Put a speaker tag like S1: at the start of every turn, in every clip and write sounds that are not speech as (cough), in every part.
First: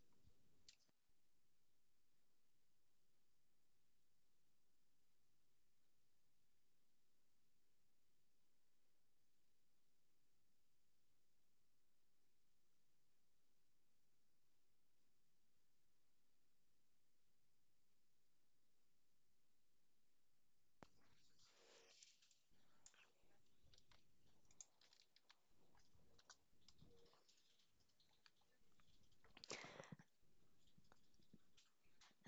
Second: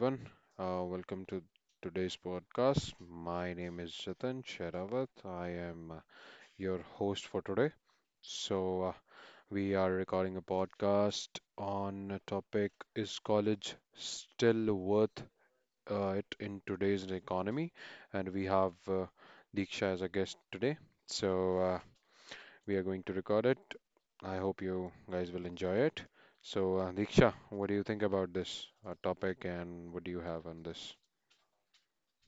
S1: everyone. Welcome to today's podcast. My name is Jatin Sherawat. I am your host for today. So, uh, we are recording a podcast on a topic: Is college still worth it in today's economy? And we have Diksha as a guest today. So, uh, we are going to record it. I hope you guys will enjoy it. Diksha, what do you think about this topic and what do you have on this?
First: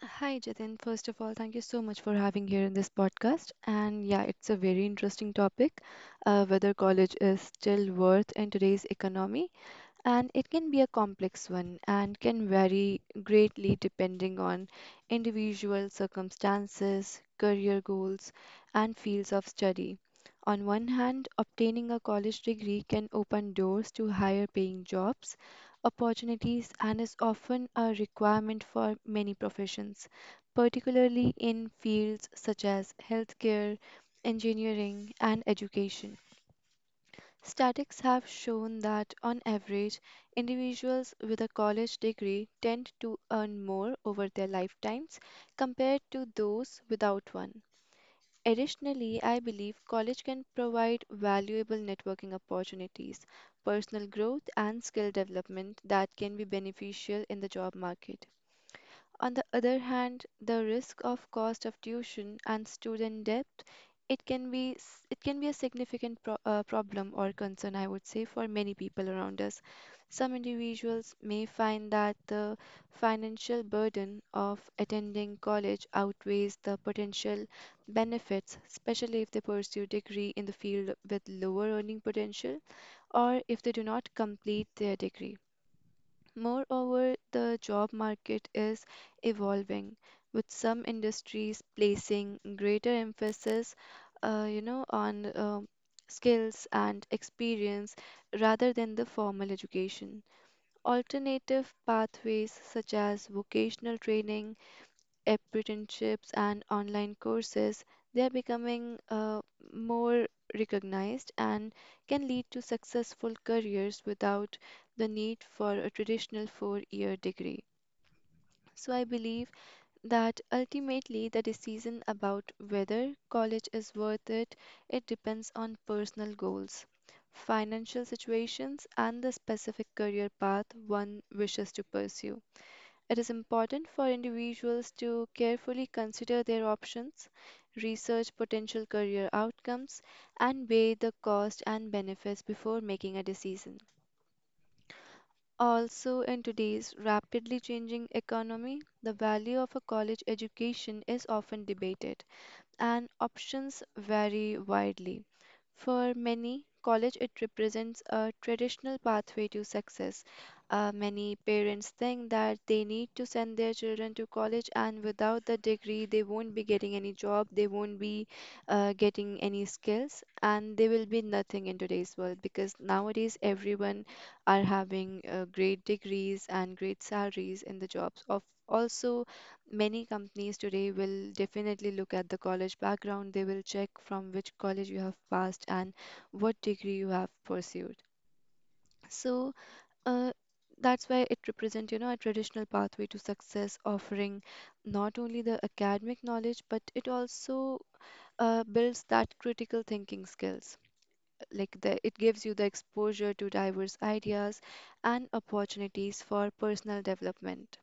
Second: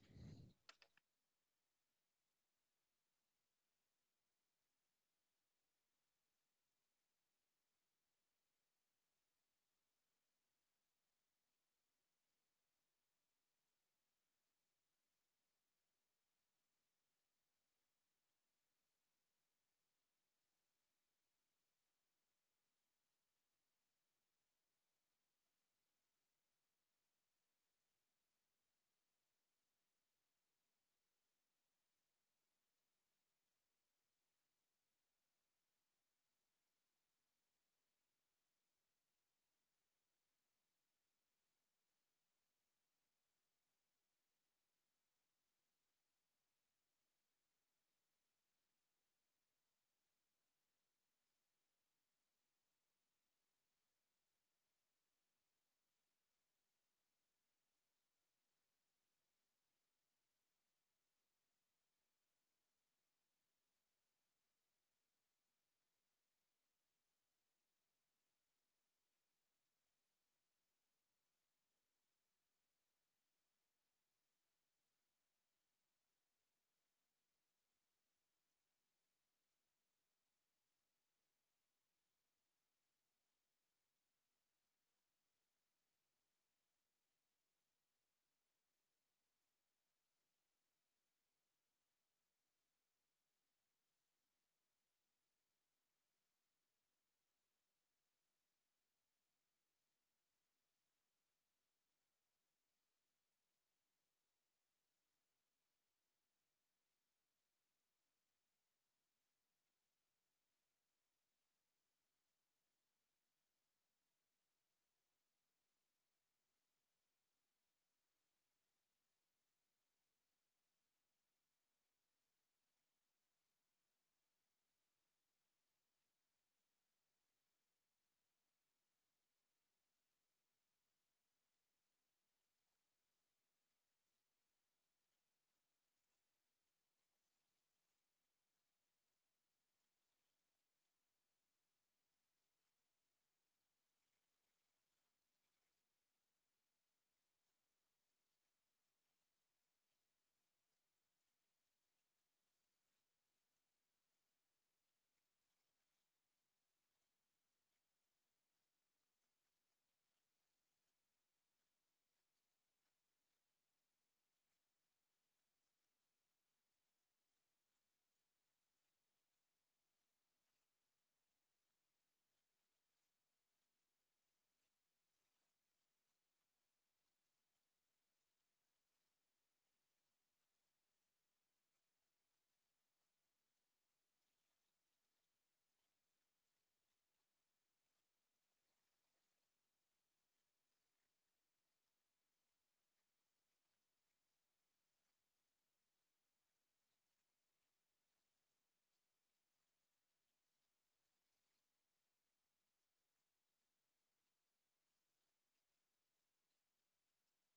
S2: Hi, Jatin. First of all, thank you so much for having here in this podcast. And yeah, it's a very interesting topic, whether college is still worth in today's economy and it can be a complex one and can vary greatly depending on individual circumstances, career goals, and fields of study. On one hand, obtaining a college degree can open doors to higher paying jobs, opportunities, and is often a requirement for many professions, particularly in fields such as healthcare, engineering, and education. Statistics have shown that, on average, individuals with a college degree tend to earn more over their lifetimes compared to those without one. Additionally, I believe college can provide valuable networking opportunities, personal growth, and skill development that can be beneficial in the job market. On the other hand, the risk of cost of tuition and student debt, it can be a significant problem or concern, I would say, for many people around us. Some individuals may find that the financial burden of attending college outweighs the potential benefits, especially if they pursue degree in the field with lower earning potential or if they do not complete their degree. Moreover, the job market is evolving, with some industries placing greater emphasis, on skills and experience rather than the formal education. Alternative pathways such as vocational training, apprenticeships and online courses, they are becoming more recognized and can lead to successful careers without the need for a traditional 4-year degree. So, I believe that ultimately the decision about whether college is worth it, it depends on personal goals, financial situations, and the specific career path one wishes to pursue. It is important for individuals to carefully consider their options, research potential career outcomes, and weigh the cost and benefits before making a decision. Also, in today's rapidly changing economy, the value of a college education is often debated and options vary widely. For many, college it represents a traditional pathway to success. Many parents think that they need to send their children to college, and without the degree, they won't be getting any job, they won't be getting any skills, and they will be nothing in today's world because nowadays everyone are having great degrees and great salaries in the jobs of also. Many companies today will definitely look at the college background. They will check from which college you have passed and what degree you have pursued. So, uh, that's why it represents, you know, a traditional pathway to success, offering not only the academic knowledge, but it also builds that critical thinking skills. Like the, it gives you the exposure to diverse ideas and opportunities for personal development.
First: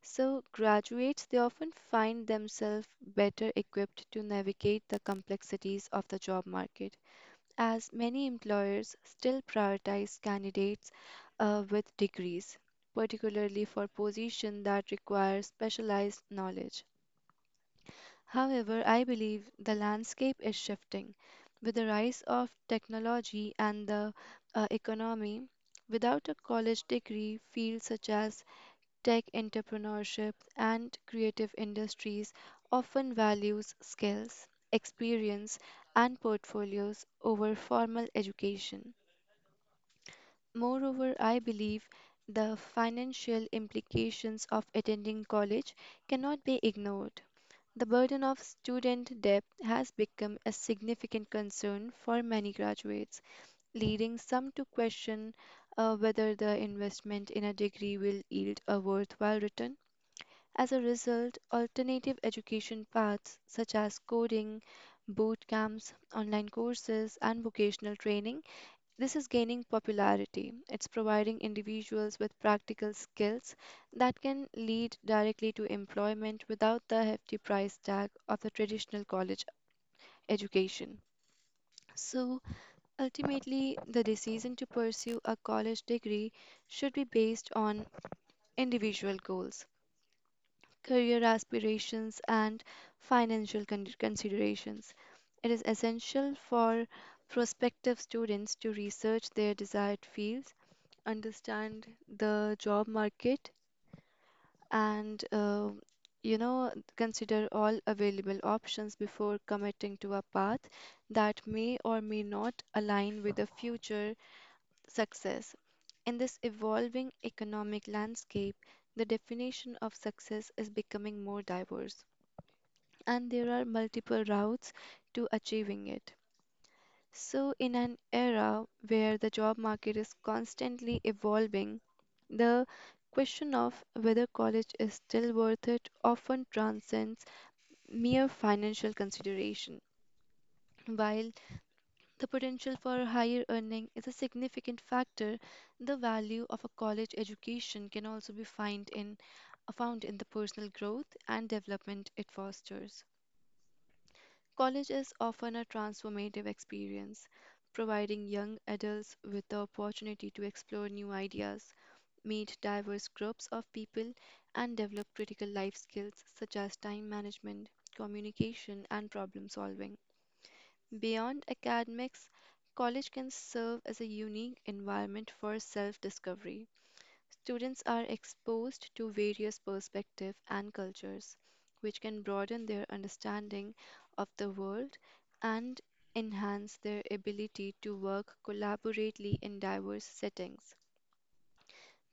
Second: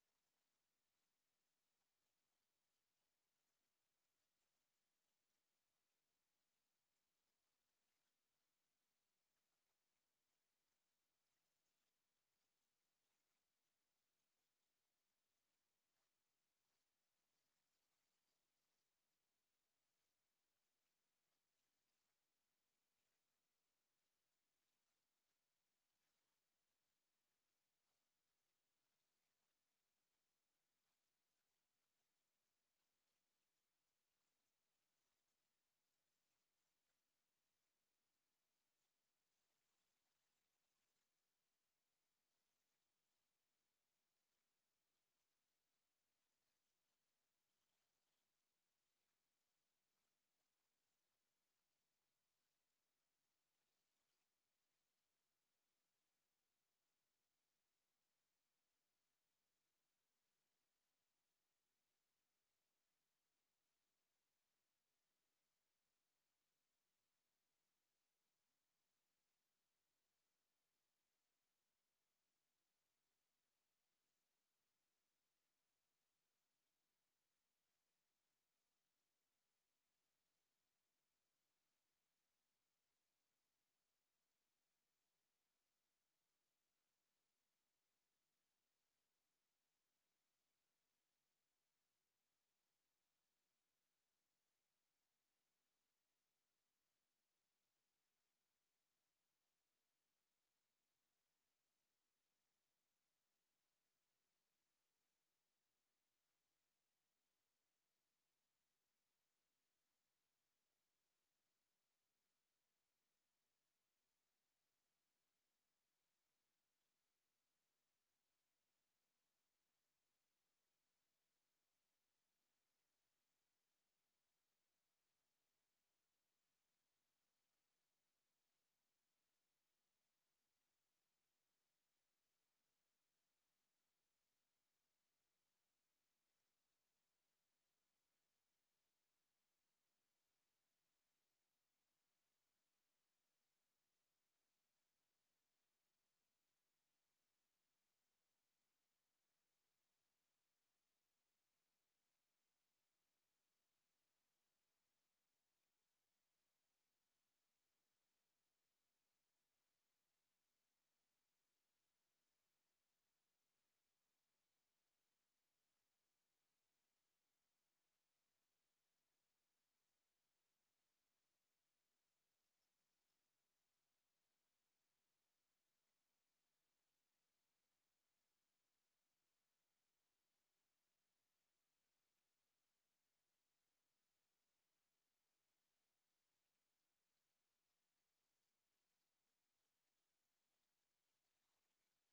S2: So, graduates they often find themselves better equipped to navigate the complexities of the job market, as many employers still prioritize candidates with degrees, particularly for positions that require specialized knowledge. However, I believe the landscape is shifting. With the rise of technology and the economy, without a college degree, fields such as tech entrepreneurship and creative industries often values skills, experience, and portfolios over formal education. Moreover, I believe the financial implications of attending college cannot be ignored. The burden of student debt has become a significant concern for many graduates, leading some to question whether the investment in a degree will yield a worthwhile return. As a result, alternative education paths such as coding, boot camps, online courses, and vocational training, this is gaining popularity. It's providing individuals with practical skills that can lead directly to employment without the hefty price tag of the traditional college education. So, ultimately, the decision to pursue a college degree should be based on individual goals, career aspirations, and financial considerations. It is essential for prospective students to research their desired fields, understand the job market, and you know, consider all available options before committing to a path that may or may not align with a future success. In this evolving economic landscape, the definition of success is becoming more diverse and there are multiple routes to achieving it. So, in an era where the job market is constantly evolving, the question of whether college is still worth it often transcends mere financial consideration. While the potential for higher earning is a significant factor, the value of a college education can also be found in the personal growth and development it fosters. College is often a transformative experience, providing young adults with the opportunity to explore new ideas, meet diverse groups of people, and develop critical life skills such as time management, communication, and problem solving. Beyond academics, college can serve as a unique environment for self discovery. Students are exposed to various perspectives and cultures, which can broaden their understanding of the world and enhance their ability to work collaboratively in diverse settings.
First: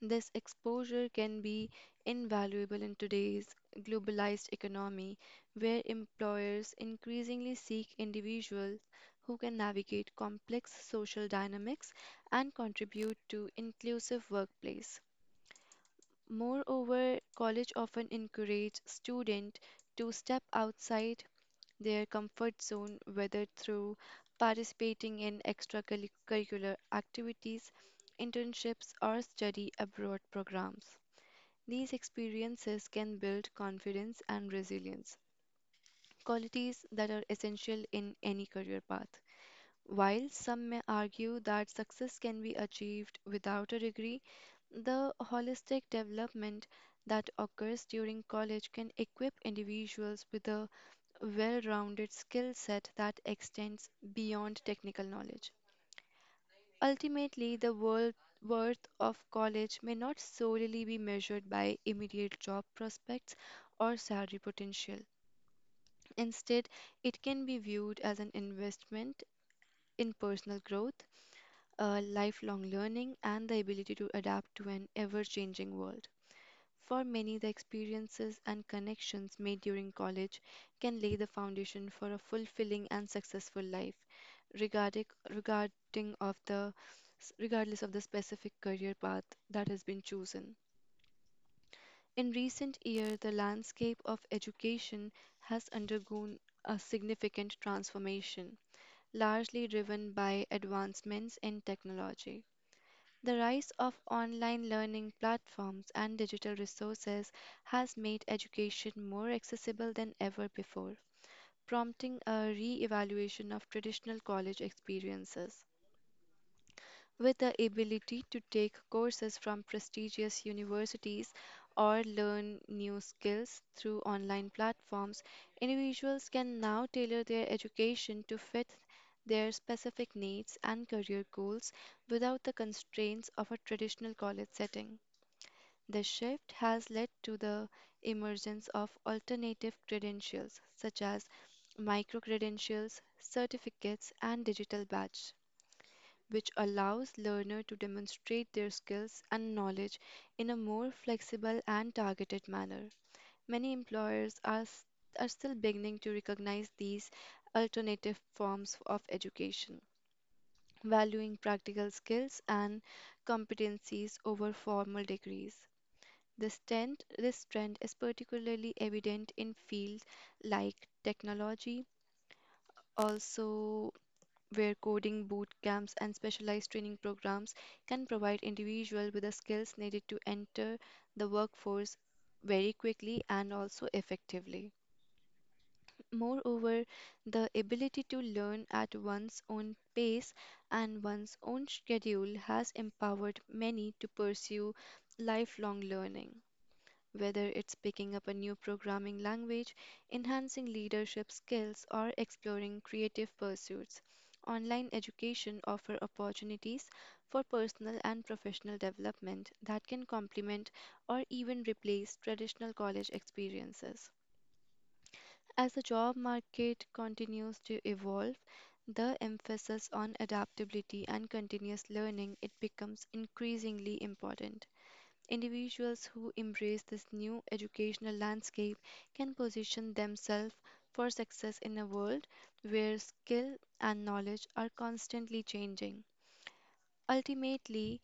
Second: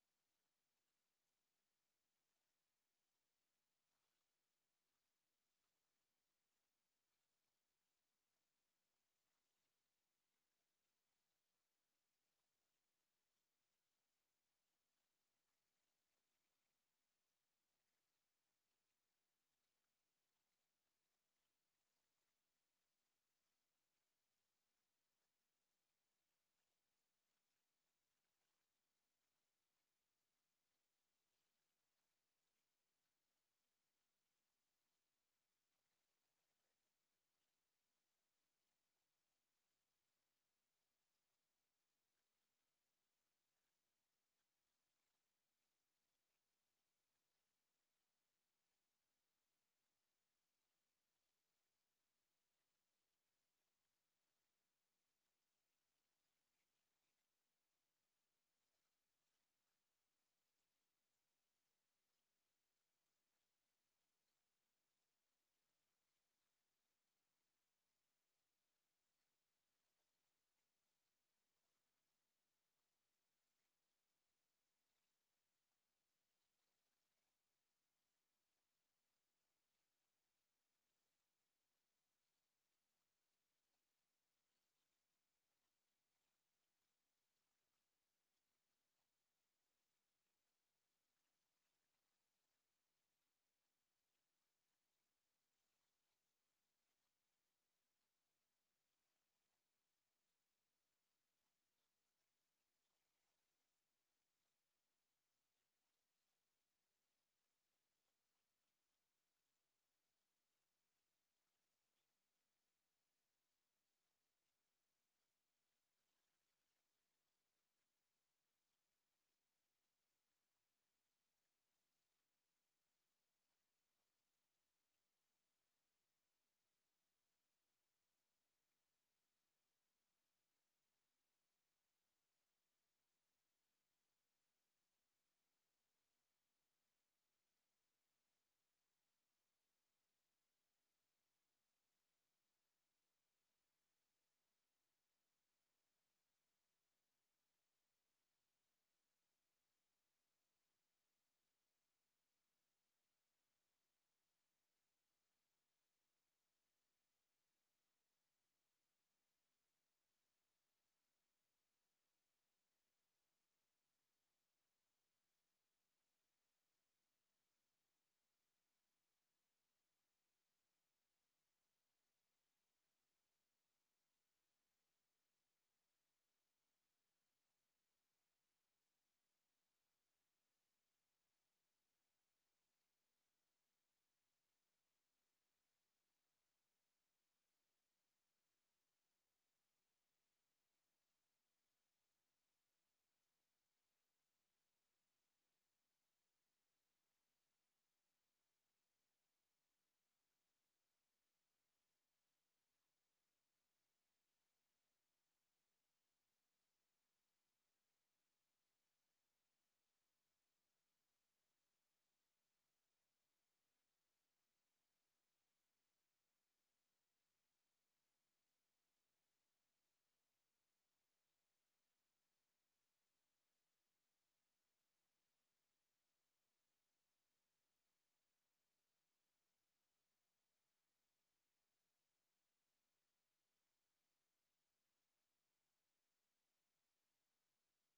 S2: This exposure can be invaluable in today's globalized economy, where employers increasingly seek individuals who can navigate complex social dynamics and contribute to inclusive workplace. Moreover, college often encourage students to step outside their comfort zone, whether through participating in extracurricular activities, internships, or study abroad programs. These experiences can build confidence and resilience, qualities that are essential in any career path. While some may argue that success can be achieved without a degree, the holistic development that occurs during college can equip individuals with a well rounded skill set that extends beyond technical knowledge. Ultimately, the world worth of college may not solely be measured by immediate job prospects or salary potential. Instead, it can be viewed as an investment in personal growth, lifelong learning, and the ability to adapt to an ever changing world. For many, the experiences and connections made during college can lay the foundation for a fulfilling and successful life, regarding, regarding of the, regardless of the specific career path that has been chosen. In recent years, the landscape of education has undergone a significant transformation, largely driven by advancements in technology. The rise of online learning platforms and digital resources has made education more accessible than ever before, prompting a re evaluation of traditional college experiences with the ability to take courses from prestigious universities or learn new skills through online platforms, individuals can now tailor their education to fit their specific needs and career goals without the constraints of a traditional college setting. The shift has led to the emergence of alternative credentials such as micro credentials, certificates, and digital badge which allows learner to demonstrate their skills and knowledge in a more flexible and targeted manner. Many employers are, are still beginning to recognize these alternative forms of education, valuing practical skills and competencies over formal degrees. This trend is particularly evident in fields like technology, also where coding boot camps and specialized training programs can provide individuals with the skills needed to enter the workforce very quickly and also effectively. Moreover, the ability to learn at one's own pace and one's own schedule has empowered many to pursue lifelong learning whether it's picking up a new programming language, enhancing leadership skills, or exploring creative pursuits. Online education offers opportunities for personal and professional development that can complement or even replace traditional college experiences. As the job market continues to evolve, the emphasis on adaptability and continuous learning it becomes increasingly important. Individuals who embrace this new educational landscape can position themselves for success in a world where skill and knowledge are constantly changing. Ultimately,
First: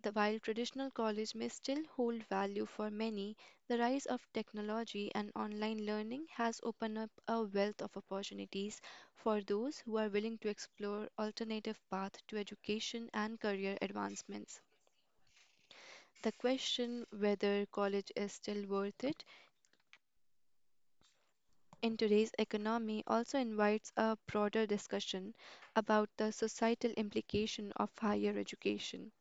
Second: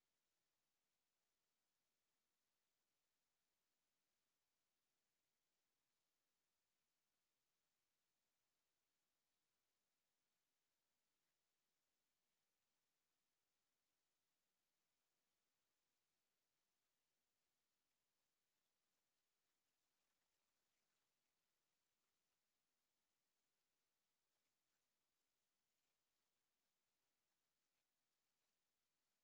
S2: while traditional college may still hold value for many, the rise of technology and online learning has opened up a wealth of opportunities for those who are willing to explore alternative paths to education and career advancements. The question whether college is still worth it in today's economy also invites a broader discussion about the societal implication of higher education.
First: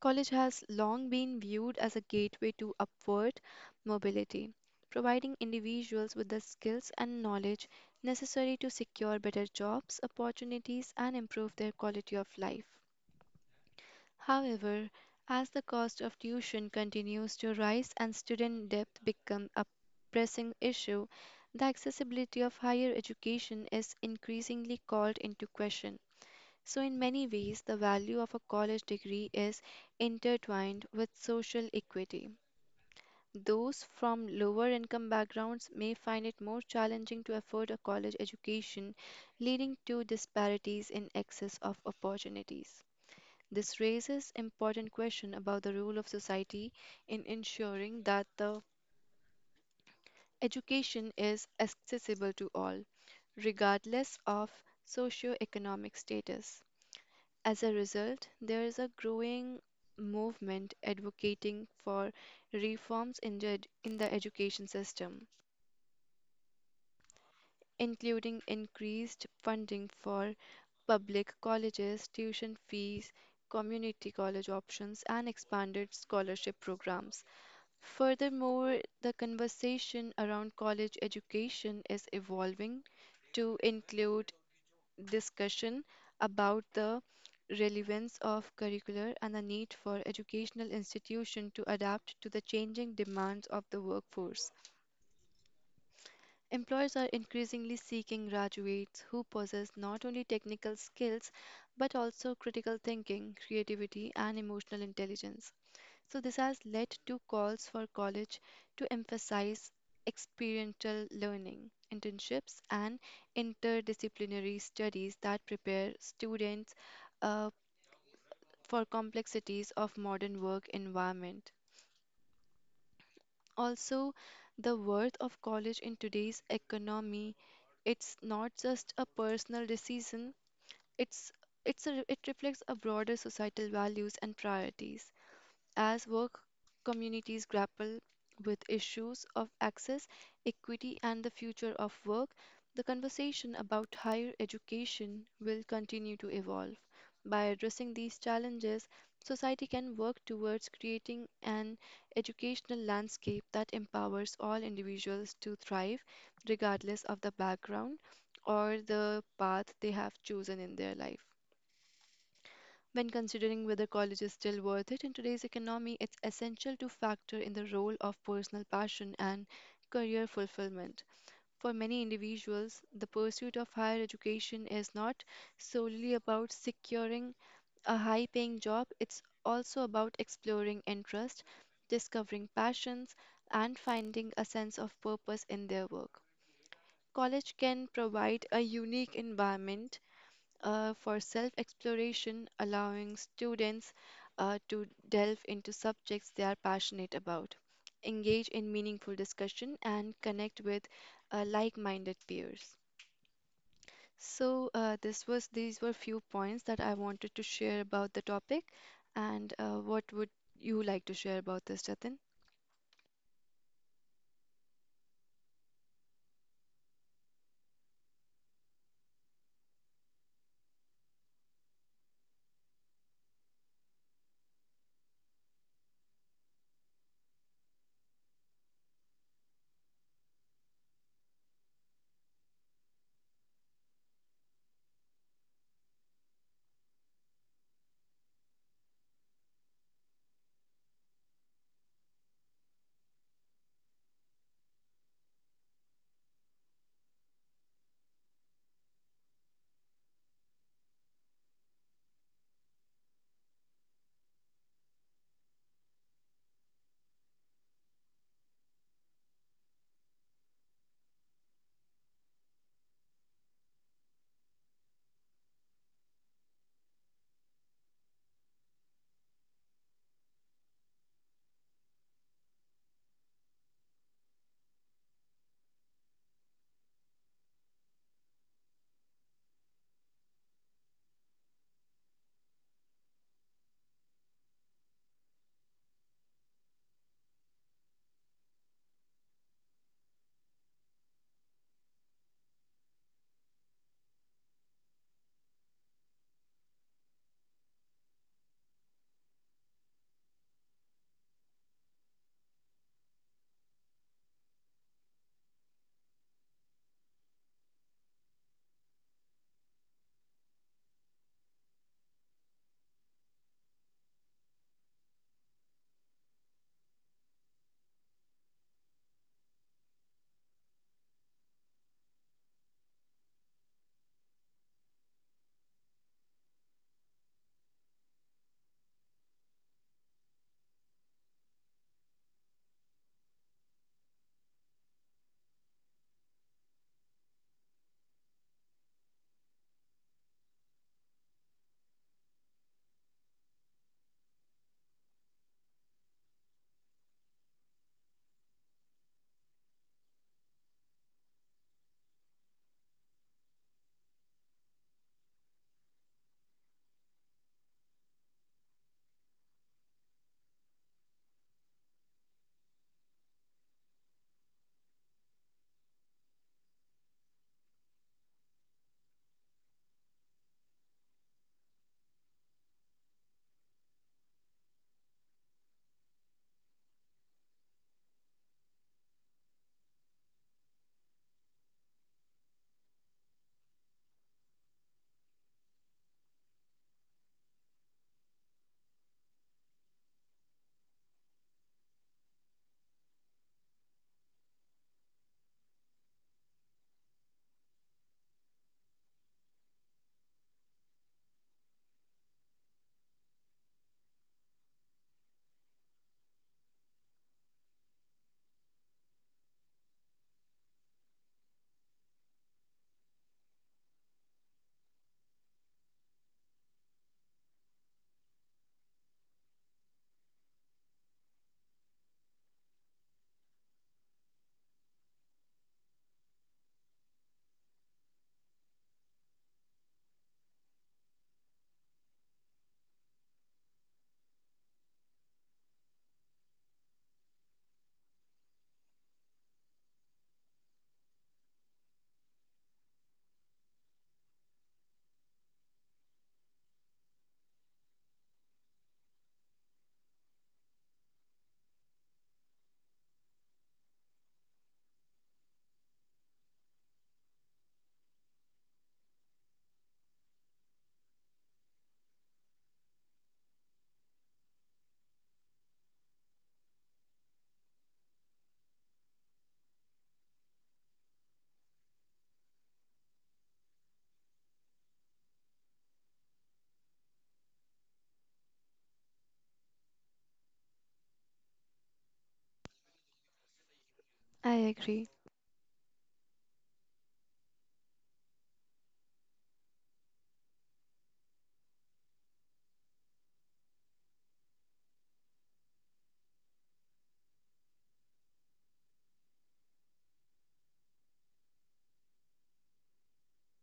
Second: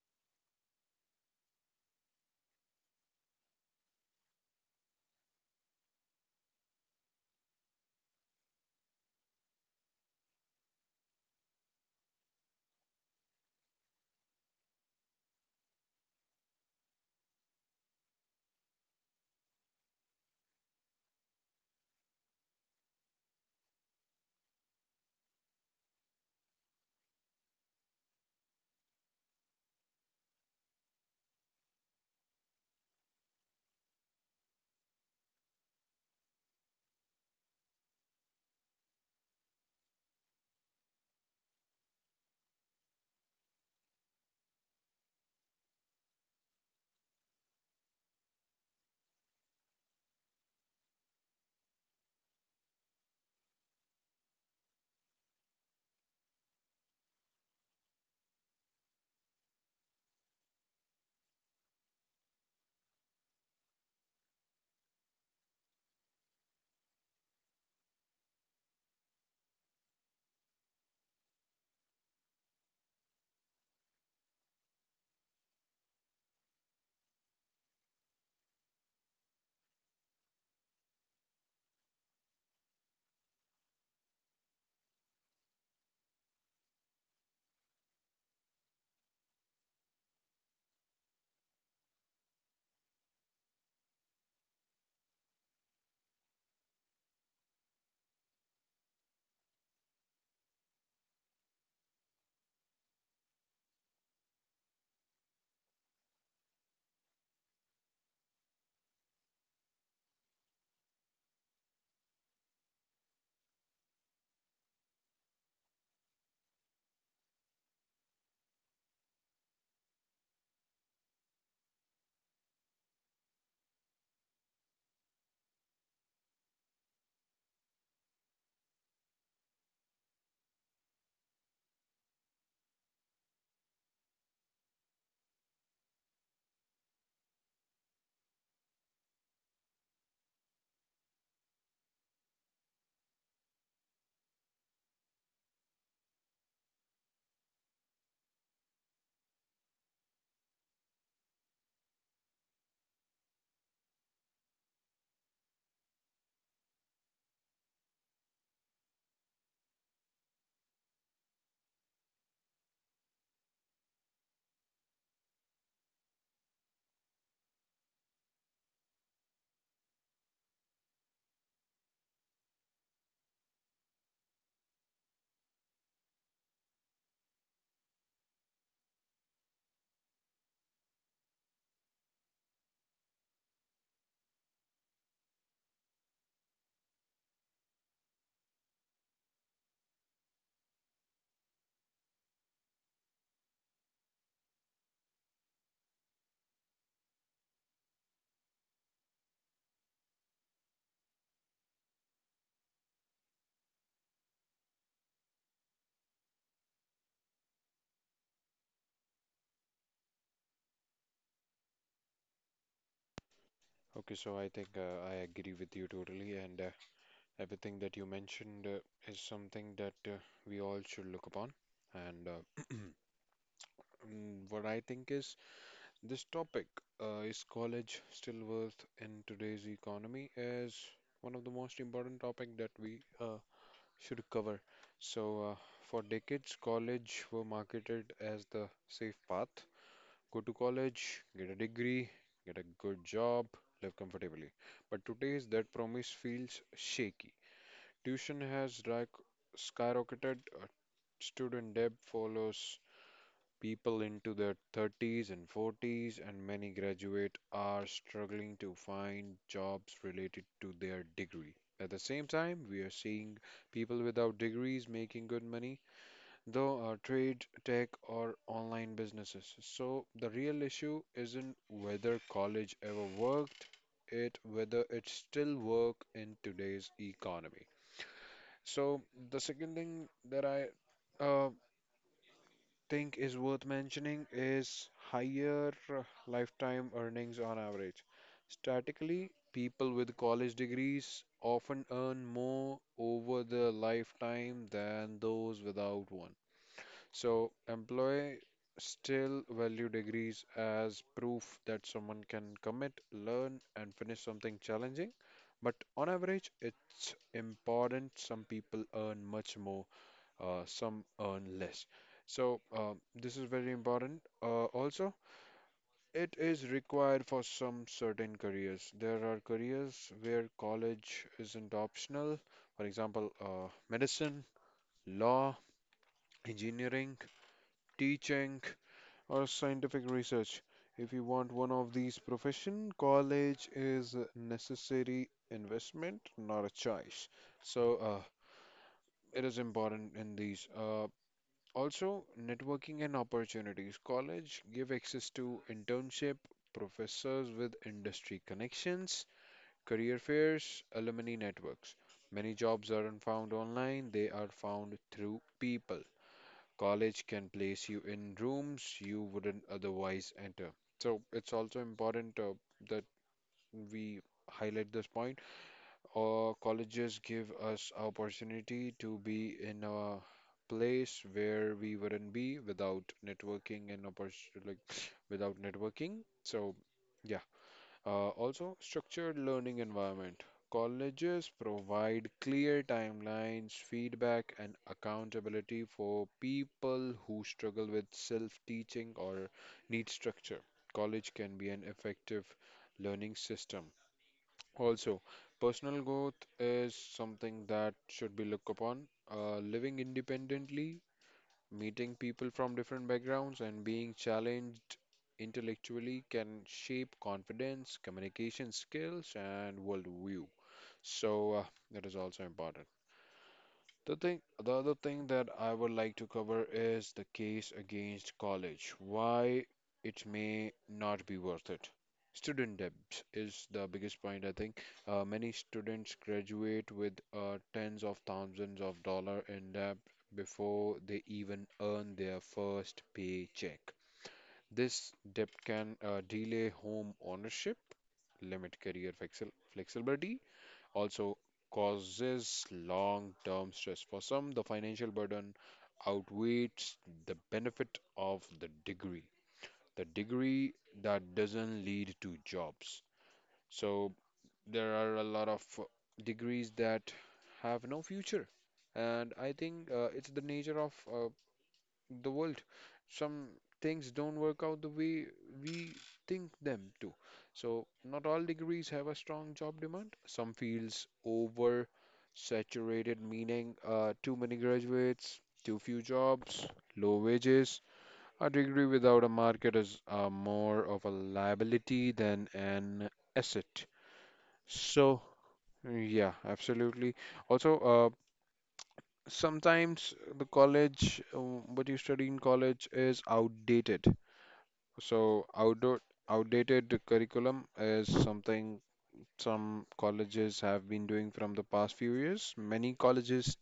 S2: College has long been viewed as a gateway to upward mobility, providing individuals with the skills and knowledge necessary to secure better jobs, opportunities, and improve their quality of life. However, as the cost of tuition continues to rise and student debt become a pressing issue, the accessibility of higher education is increasingly called into question. So, in many ways, the value of a college degree is intertwined with social equity. Those from lower income backgrounds may find it more challenging to afford a college education, leading to disparities in access of opportunities. This raises important question about the role of society in ensuring that the education is accessible to all, regardless of socioeconomic status. As a result, there is a growing movement advocating for reforms in the education system, including increased funding for public colleges, tuition fees, community college options, and expanded scholarship programs. Furthermore, the conversation around college education is evolving to include discussion about the relevance of curricular and the need for educational institutions to adapt to the changing demands of the workforce. Employers are increasingly seeking graduates who possess not only technical skills but also critical thinking, creativity, and emotional intelligence. So, this has led to calls for college to emphasize experiential learning, internships, and interdisciplinary studies that prepare students uh, for complexities of modern work environment. Also, the worth of college in today's economy, it's not just a personal decision, it's, it reflects a broader societal values and priorities. As work communities grapple with issues of access, equity, and the future of work, the conversation about higher education will continue to evolve. By addressing these challenges, society can work towards creating an educational landscape that empowers all individuals to thrive, regardless of the background or the path they have chosen in their life. When considering whether college is still worth it in today's economy, it's essential to factor in the role of personal passion and career fulfillment. For many individuals, the pursuit of higher education is not solely about securing a high paying job, it's also about exploring interest, discovering passions, and finding a sense of purpose in their work. College can provide a unique environment for self exploration, allowing students to delve into subjects they are passionate about, engage in meaningful discussion, and connect with like minded peers. So, this was these were few points that I wanted to share about the topic. And what would you like to share about this, Jatin?
S1: Okay, so I think I agree with you totally, and everything that you mentioned is something that we all should look upon. And (clears throat) what I think is this topic is college still worth in today's economy is one of the most important topic that we should cover. So, uh, for decades, college were marketed as the safe path. Go to college, get a degree, get a good job, live comfortably. But today's that promise feels shaky. Tuition has like skyrocketed, uh, student debt follows people into their 30s and 40s, and many graduate are struggling to find jobs related to their degree. At the same time, we are seeing people without degrees making good money, though our trade, tech, or online businesses. So the real issue isn't whether college ever worked, it whether it still work in today's economy. So the second thing that I uh, think is worth mentioning is higher lifetime earnings on average. Statistically, people with college degrees often earn more over their lifetime than those without one. So, employers still value degrees as proof that someone can commit, learn, and finish something challenging. But on average, it's important some people earn much more some earn less. So this is very important. Also, it is required for some certain careers. There are careers where college isn't optional. For example, medicine, law, engineering, teaching, or scientific research. If you want one of these profession, college is a necessary investment, not a choice. So it is important in these. Also, networking and opportunities. College give access to internship, professors with industry connections, career fairs, alumni networks. Many jobs aren't found online, they are found through people. College can place you in rooms you wouldn't otherwise enter. So it's also important that we highlight this point or colleges give us opportunity to be in a place where we wouldn't be without networking and opportunity like (sniffs) without networking. So yeah. Also structured learning environment. Colleges provide clear timelines, feedback, and accountability for people who struggle with self-teaching or need structure. College can be an effective learning system also, personal growth is something that should be looked upon. Living independently, meeting people from different backgrounds, and being challenged intellectually can shape confidence, communication skills, and worldview. So, that is also important. The thing, the other thing that I would like to cover is the case against college, why it may not be worth it. Student debt is the biggest point, I think. Many students graduate with tens of thousands of dollars in debt before they even earn their first paycheck. This debt can delay home ownership, limit career flexibility also causes long term stress. For some, the financial burden outweighs the benefit of the degree that doesn't lead to jobs. So, there are a lot of degrees that have no future. And I think it's the nature of the world. Some things don't work out the way we think them to. So, not all degrees have a strong job demand. Some fields over saturated, meaning too many graduates, too few jobs, low wages. A degree without a market is more of a liability than an asset.
S2: I agree.
S1: So, yeah, absolutely. Also, sometimes the college, what you study in college is outdated. So outdoor outdated curriculum is something some colleges have been doing from the past few years. Many colleges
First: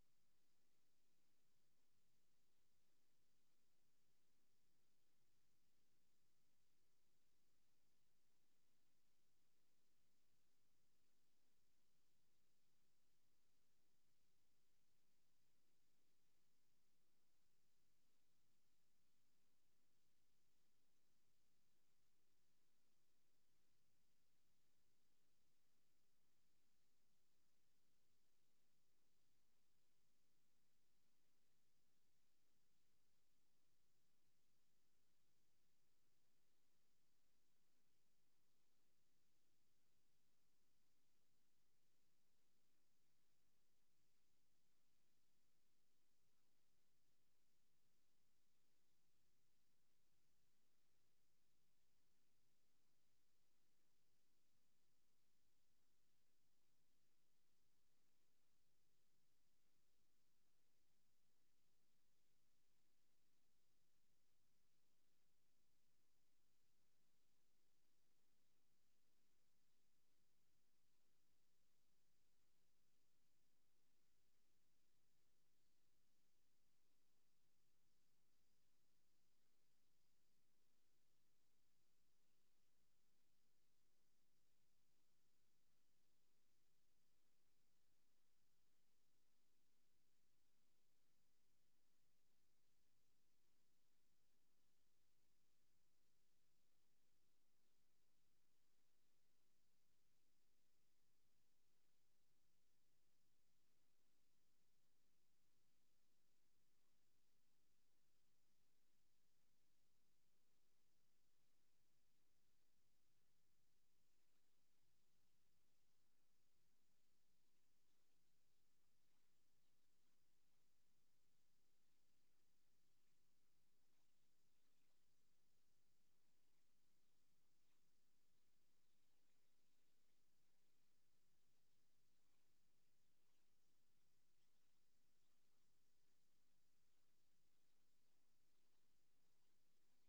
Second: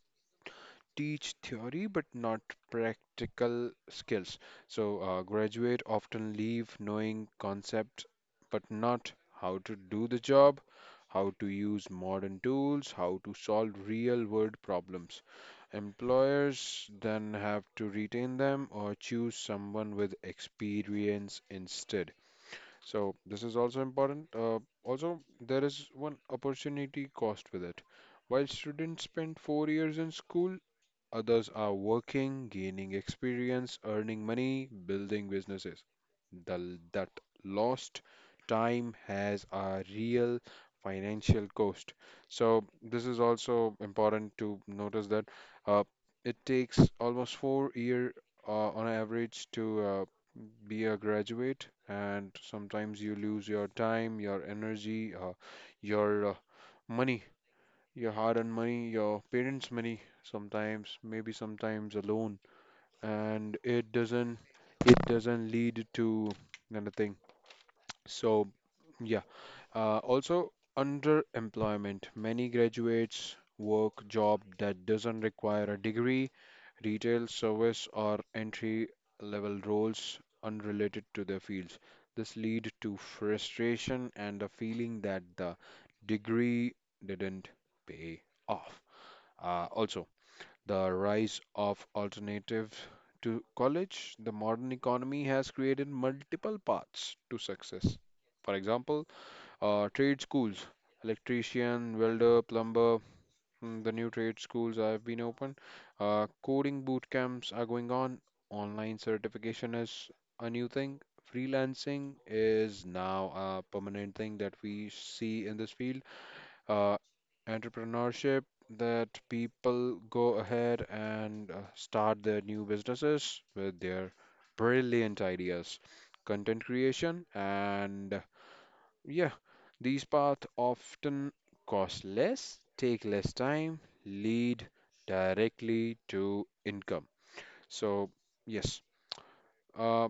S1: teach theory but not practical skills. So graduate often leave knowing concepts but not how to do the job, how to use modern tools, how to solve real world problems. Employers then have to retain them or choose someone with experience instead. So this is also important. Also, there is one opportunity cost with it. While students spend four years in school, others are working, gaining experience, earning money, building businesses. The, that lost time has a real financial cost. So, this is also important to notice that uh, it takes almost four year on average to be a graduate, and sometimes you lose your time, your energy, your money your hard-earned money, your parents' money sometimes, maybe sometimes alone, and it doesn't lead to anything. So yeah, also underemployment. Many graduates work job that doesn't require a degree, retail, service, or entry level roles unrelated to their fields. This lead to frustration and a feeling that the degree didn't pay off. Also, the rise of alternative to college, the modern economy has created multiple paths to success. For example, trade schools, electrician, welder, plumber, the new trade schools have been opened. Coding boot camps are going on. Online certification is a new thing. Freelancing is now a permanent thing that we see in this field uh, entrepreneurship that people go ahead and start their new businesses with their brilliant ideas, content creation, and yeah, these paths often cost less, take less time, lead directly to income. So, yes. Uh,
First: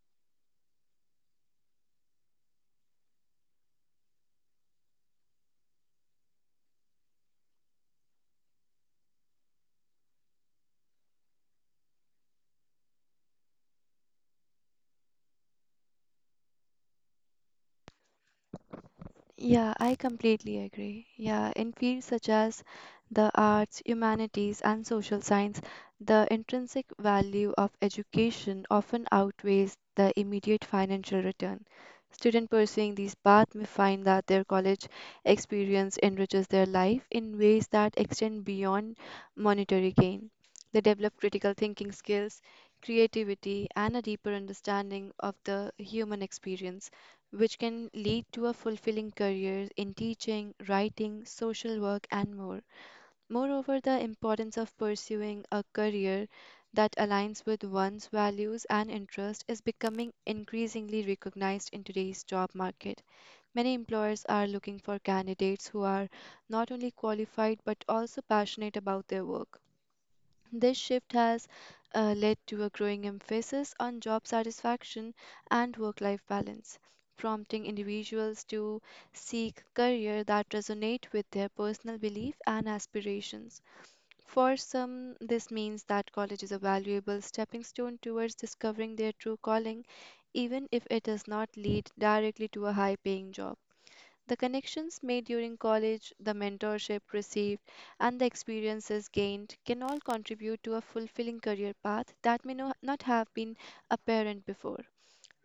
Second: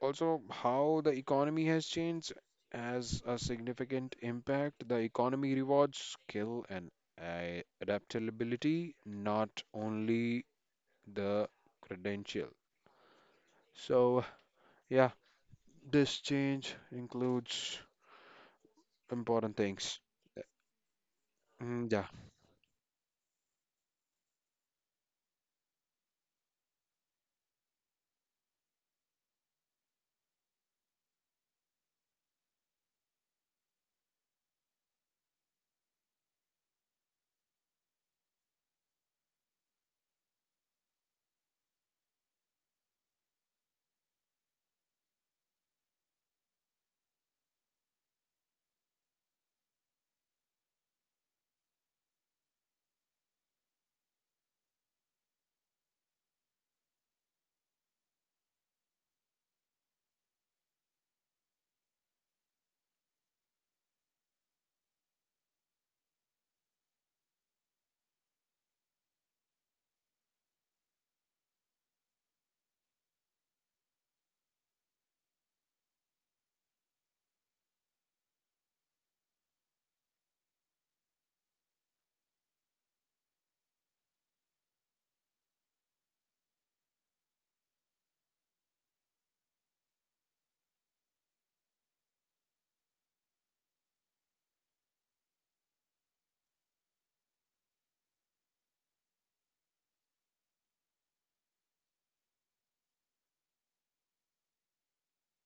S1: also, how the economy has changed has a significant impact. The economy rewards skill and adaptability, not only the credential. So, yeah, this change includes important
S2: Yeah, I
S1: things.
S2: completely agree. Yeah, in
S1: Mm,
S2: fields
S1: yeah.
S2: such as the arts, humanities, and social science, the intrinsic value of education often outweighs the immediate financial return. Students pursuing these paths may find that their college experience enriches their life in ways that extend beyond monetary gain. They develop critical thinking skills, creativity, and a deeper understanding of the human experience which can lead to a fulfilling career in teaching, writing, social work, and more. Moreover, the importance of pursuing a career that aligns with one's values and interests is becoming increasingly recognized in today's job market. Many employers are looking for candidates who are not only qualified but also passionate about their work. This shift has led to a growing emphasis on job satisfaction and work life balance, prompting individuals to seek career that resonate with their personal belief and aspirations. For some, this means that college is a valuable stepping stone towards discovering their true calling, even if it does not lead directly to a high paying job. The connections made during college, the mentorship received, and the experiences gained can all contribute to a fulfilling career path that may not have been apparent before.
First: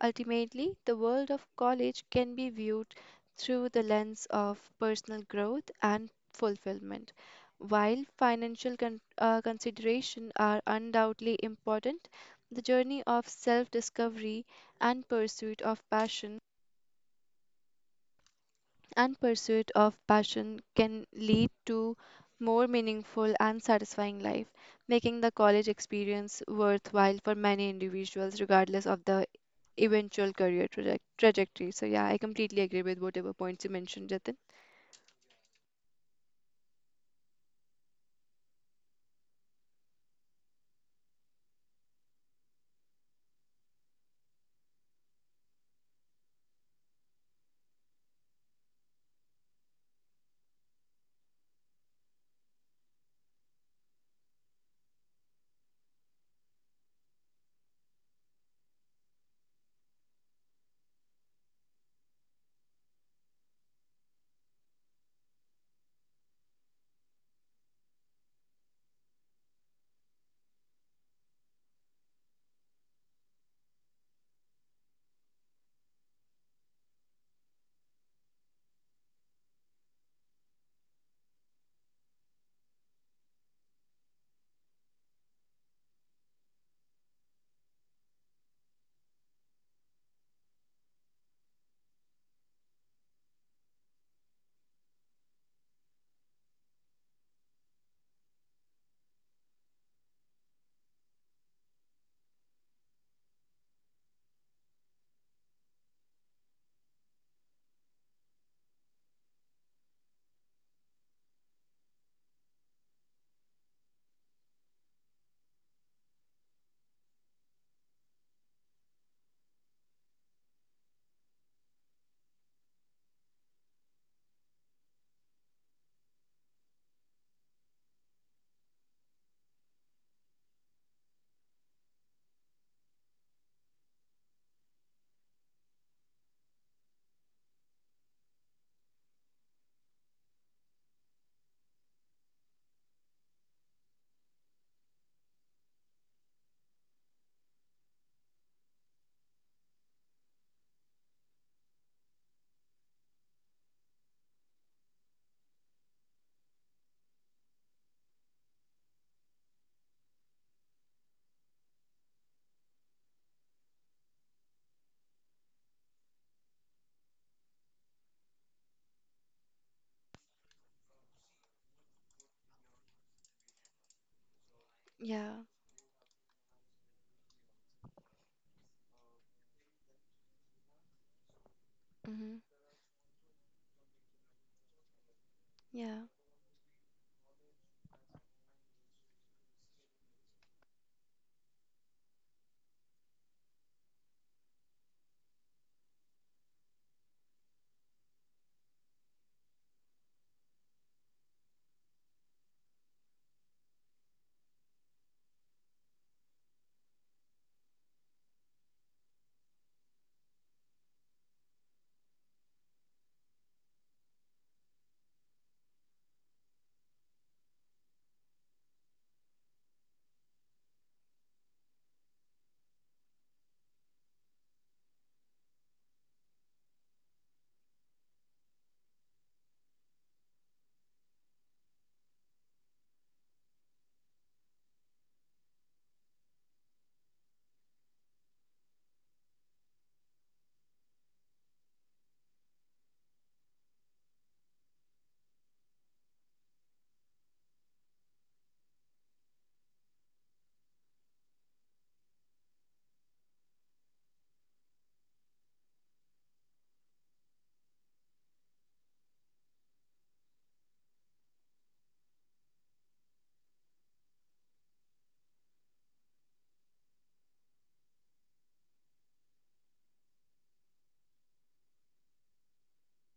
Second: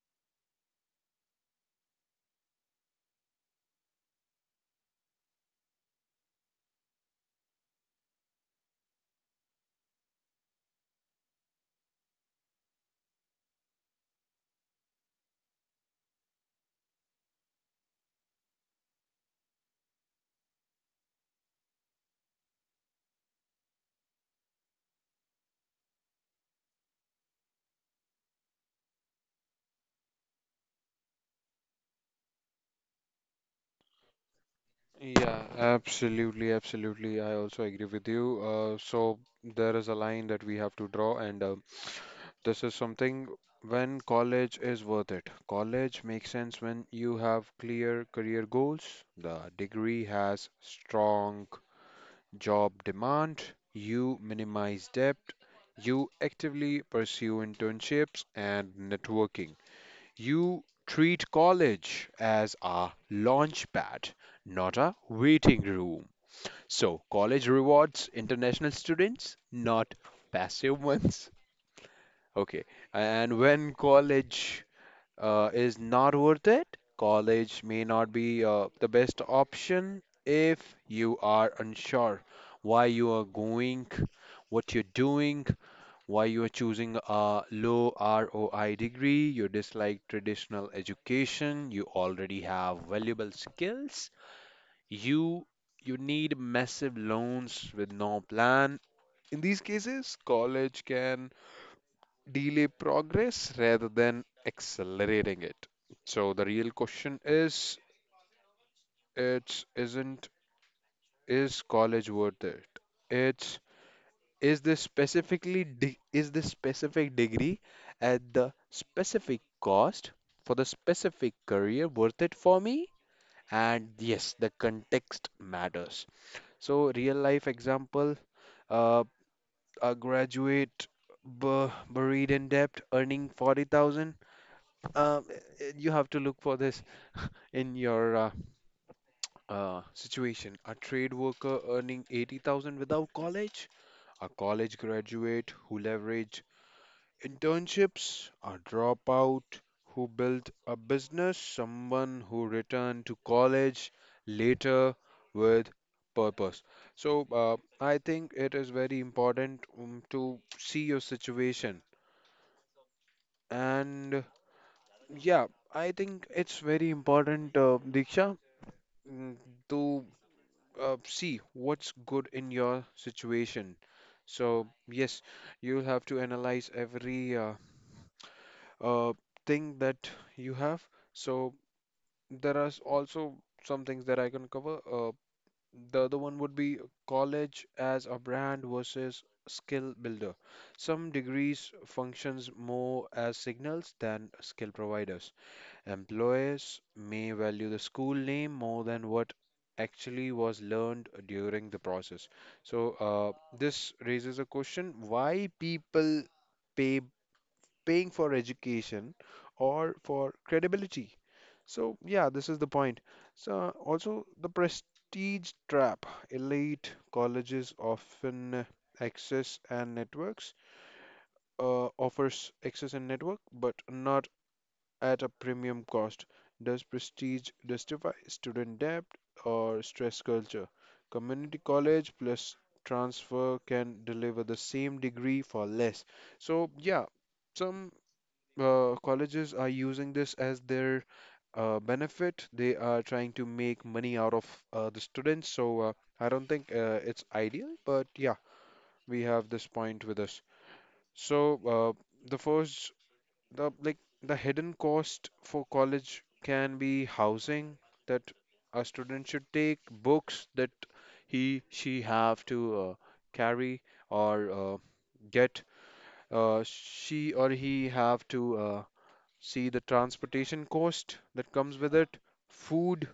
S2: Ultimately, the world of college can be viewed through the lens of personal growth and fulfillment. While considerations are undoubtedly important, the journey of self discovery and pursuit of passion and pursuit of passion can lead to more meaningful and satisfying life, making the college experience worthwhile for many individuals, regardless of the eventual trajectory. So, yeah, I completely agree with whatever points you mentioned, Jatin.
S1: Yeah, absolutely, absolutely. I also agree with you. So there is a line that we have to draw, and this is something when college is worth it. College makes sense when you have clear career goals, the degree has strong job demand, you minimize debt, you actively pursue internships and networking. You treat college as a launch pad, not a waiting room. So, college rewards international students, not passive ones. Okay, and when college is not worth it, college may not be the best option if you are unsure why you are going, what you're doing, why you are choosing a low ROI degree, you dislike traditional education, you already have valuable skills, you you need massive loans with no plan. In these cases, college can delay progress rather than accelerating it. So the real question is, it's isn't is college worth it? It's is this specific degree at the specific cost for the specific career worth it for me? And yes, the context matters. So real life example, uh, a graduate buried in debt earning 40,000. Um, you have to look for this in your situation. A trade worker earning 80,000 without college, a college graduate who leverage Internships, a dropout who built a business, someone who returned to college later with purpose. So, I think it is very important to see your situation. And yeah, I think it's very important, Diksha, mm, to see what's good in your situation. So, yes,
S2: Yeah.
S1: you'll have to analyze every uh, thing that you have. So
S2: Hmm.
S1: there are also some things that I can cover. The
S2: Yeah.
S1: other one would be college as a brand versus skill builder. Some degrees functions more as signals than skill providers. Employers may value the school name more than what actually was learned during the process. So this raises a question: Why people? pay Paying for education or for credibility. So, yeah, this is the point. So, also the prestige trap. Elite colleges often access and networks, offers access and network, but not at a premium cost. Does prestige justify student debt or stress culture? Community college plus transfer can deliver the same degree for less. So, yeah, some colleges are using this as their benefit. They are trying to make money out of the students. So I don't think it's ideal, but yeah, we have this point with us. So the first, the like the hidden cost for college can be housing that a student should take, books that he she have to carry or get. She or he have to. See the transportation cost that comes with it, food,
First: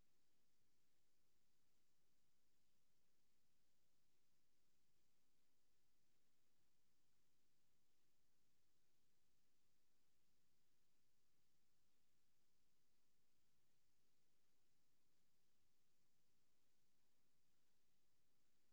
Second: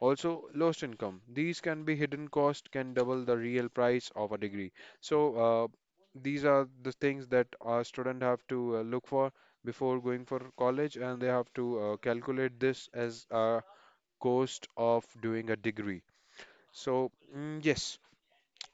S1: also lost income. These can be hidden cost can double the real price of a degree. So these are the things that our student have to look for before going for college, and they have to calculate this as a cost of doing a degree. So yes,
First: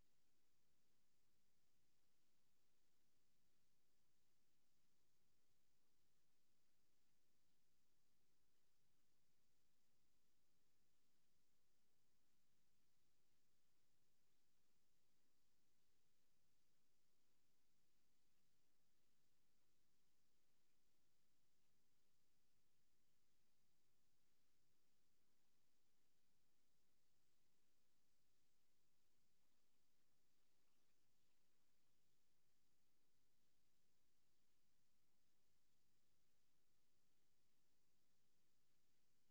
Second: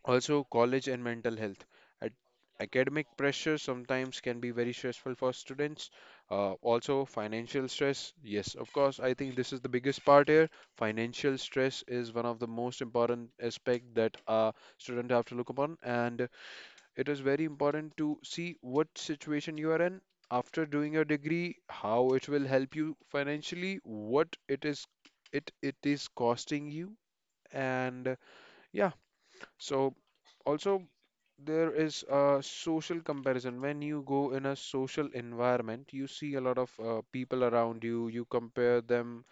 S1: also, college and mental health. Ac- Academic pressure sometimes can be very stressful for students. Also, financial stress. Yes, of course, I think this is the biggest part here. Financial stress is one of the most important aspect that a student have to look upon, and it is very important to see what situation you are in after doing your degree, how it will help you financially, what it is it it is costing you, and yeah. So also there is a social comparison. When you go in a social environment, you see a lot of people around you, you compare them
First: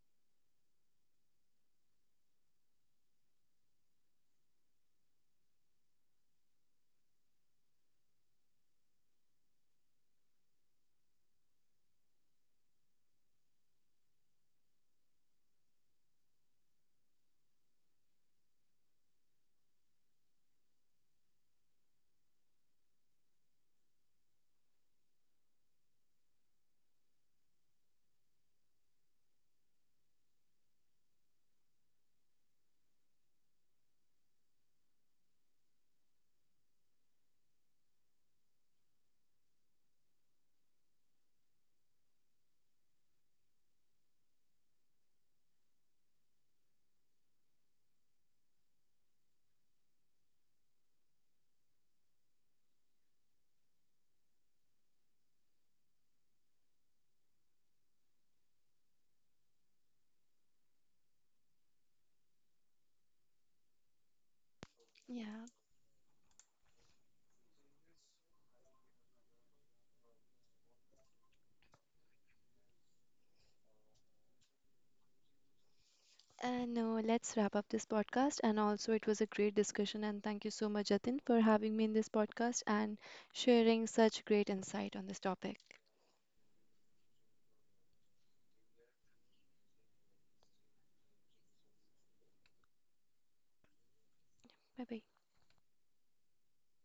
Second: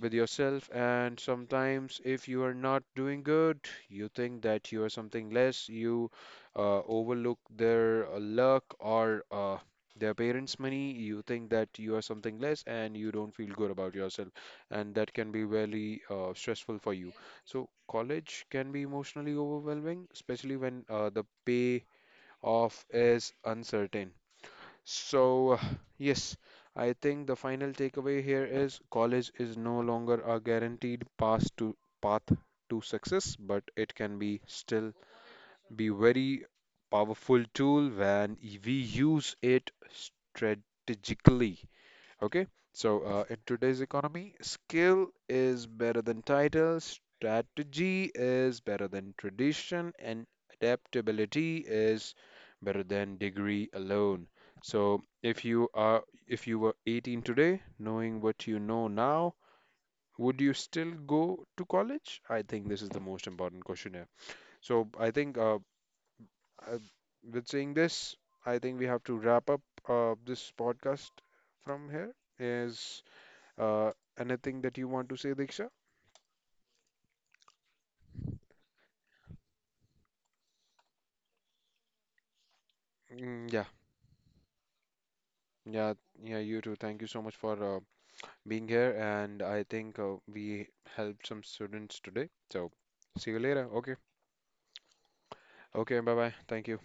S1: with yourself. And sometimes, if you are not doing good, you think that you are something less, you overlook their luck or their parents' money, you think that you are something less and you don't feel good about yourself. And that can be really stressful for you. So, college can be emotionally overwhelming, especially when the payoff is uncertain. So, (sighs) yes, I think the final takeaway here is college is no longer a guaranteed path to success, but it can be still be very powerful tool when we use it strategically. Okay, so in today's economy, skill is better than title, strategy is better than tradition, and adaptability is better than degree alone. So if you were 18 today, knowing what you know now, would you still go to college? I think this is the most important question here. So I think
S2: Yeah,
S1: uh, with saying this, I think we have to wrap up this podcast from here. Is uh, anything that you want to say, Diksha?
S2: and no, let's wrap up this podcast. And also, it was a great discussion. And thank you so much, Jatin, for having me in this podcast and
S1: Mm, yeah,
S2: sharing such great insight on this topic.
S1: yeah, yeah, you too. Thank you so much for being here. And I think we helped some students today. So see you later. Okay.
S2: Bye bye.
S1: Okay, bye bye. Thank you.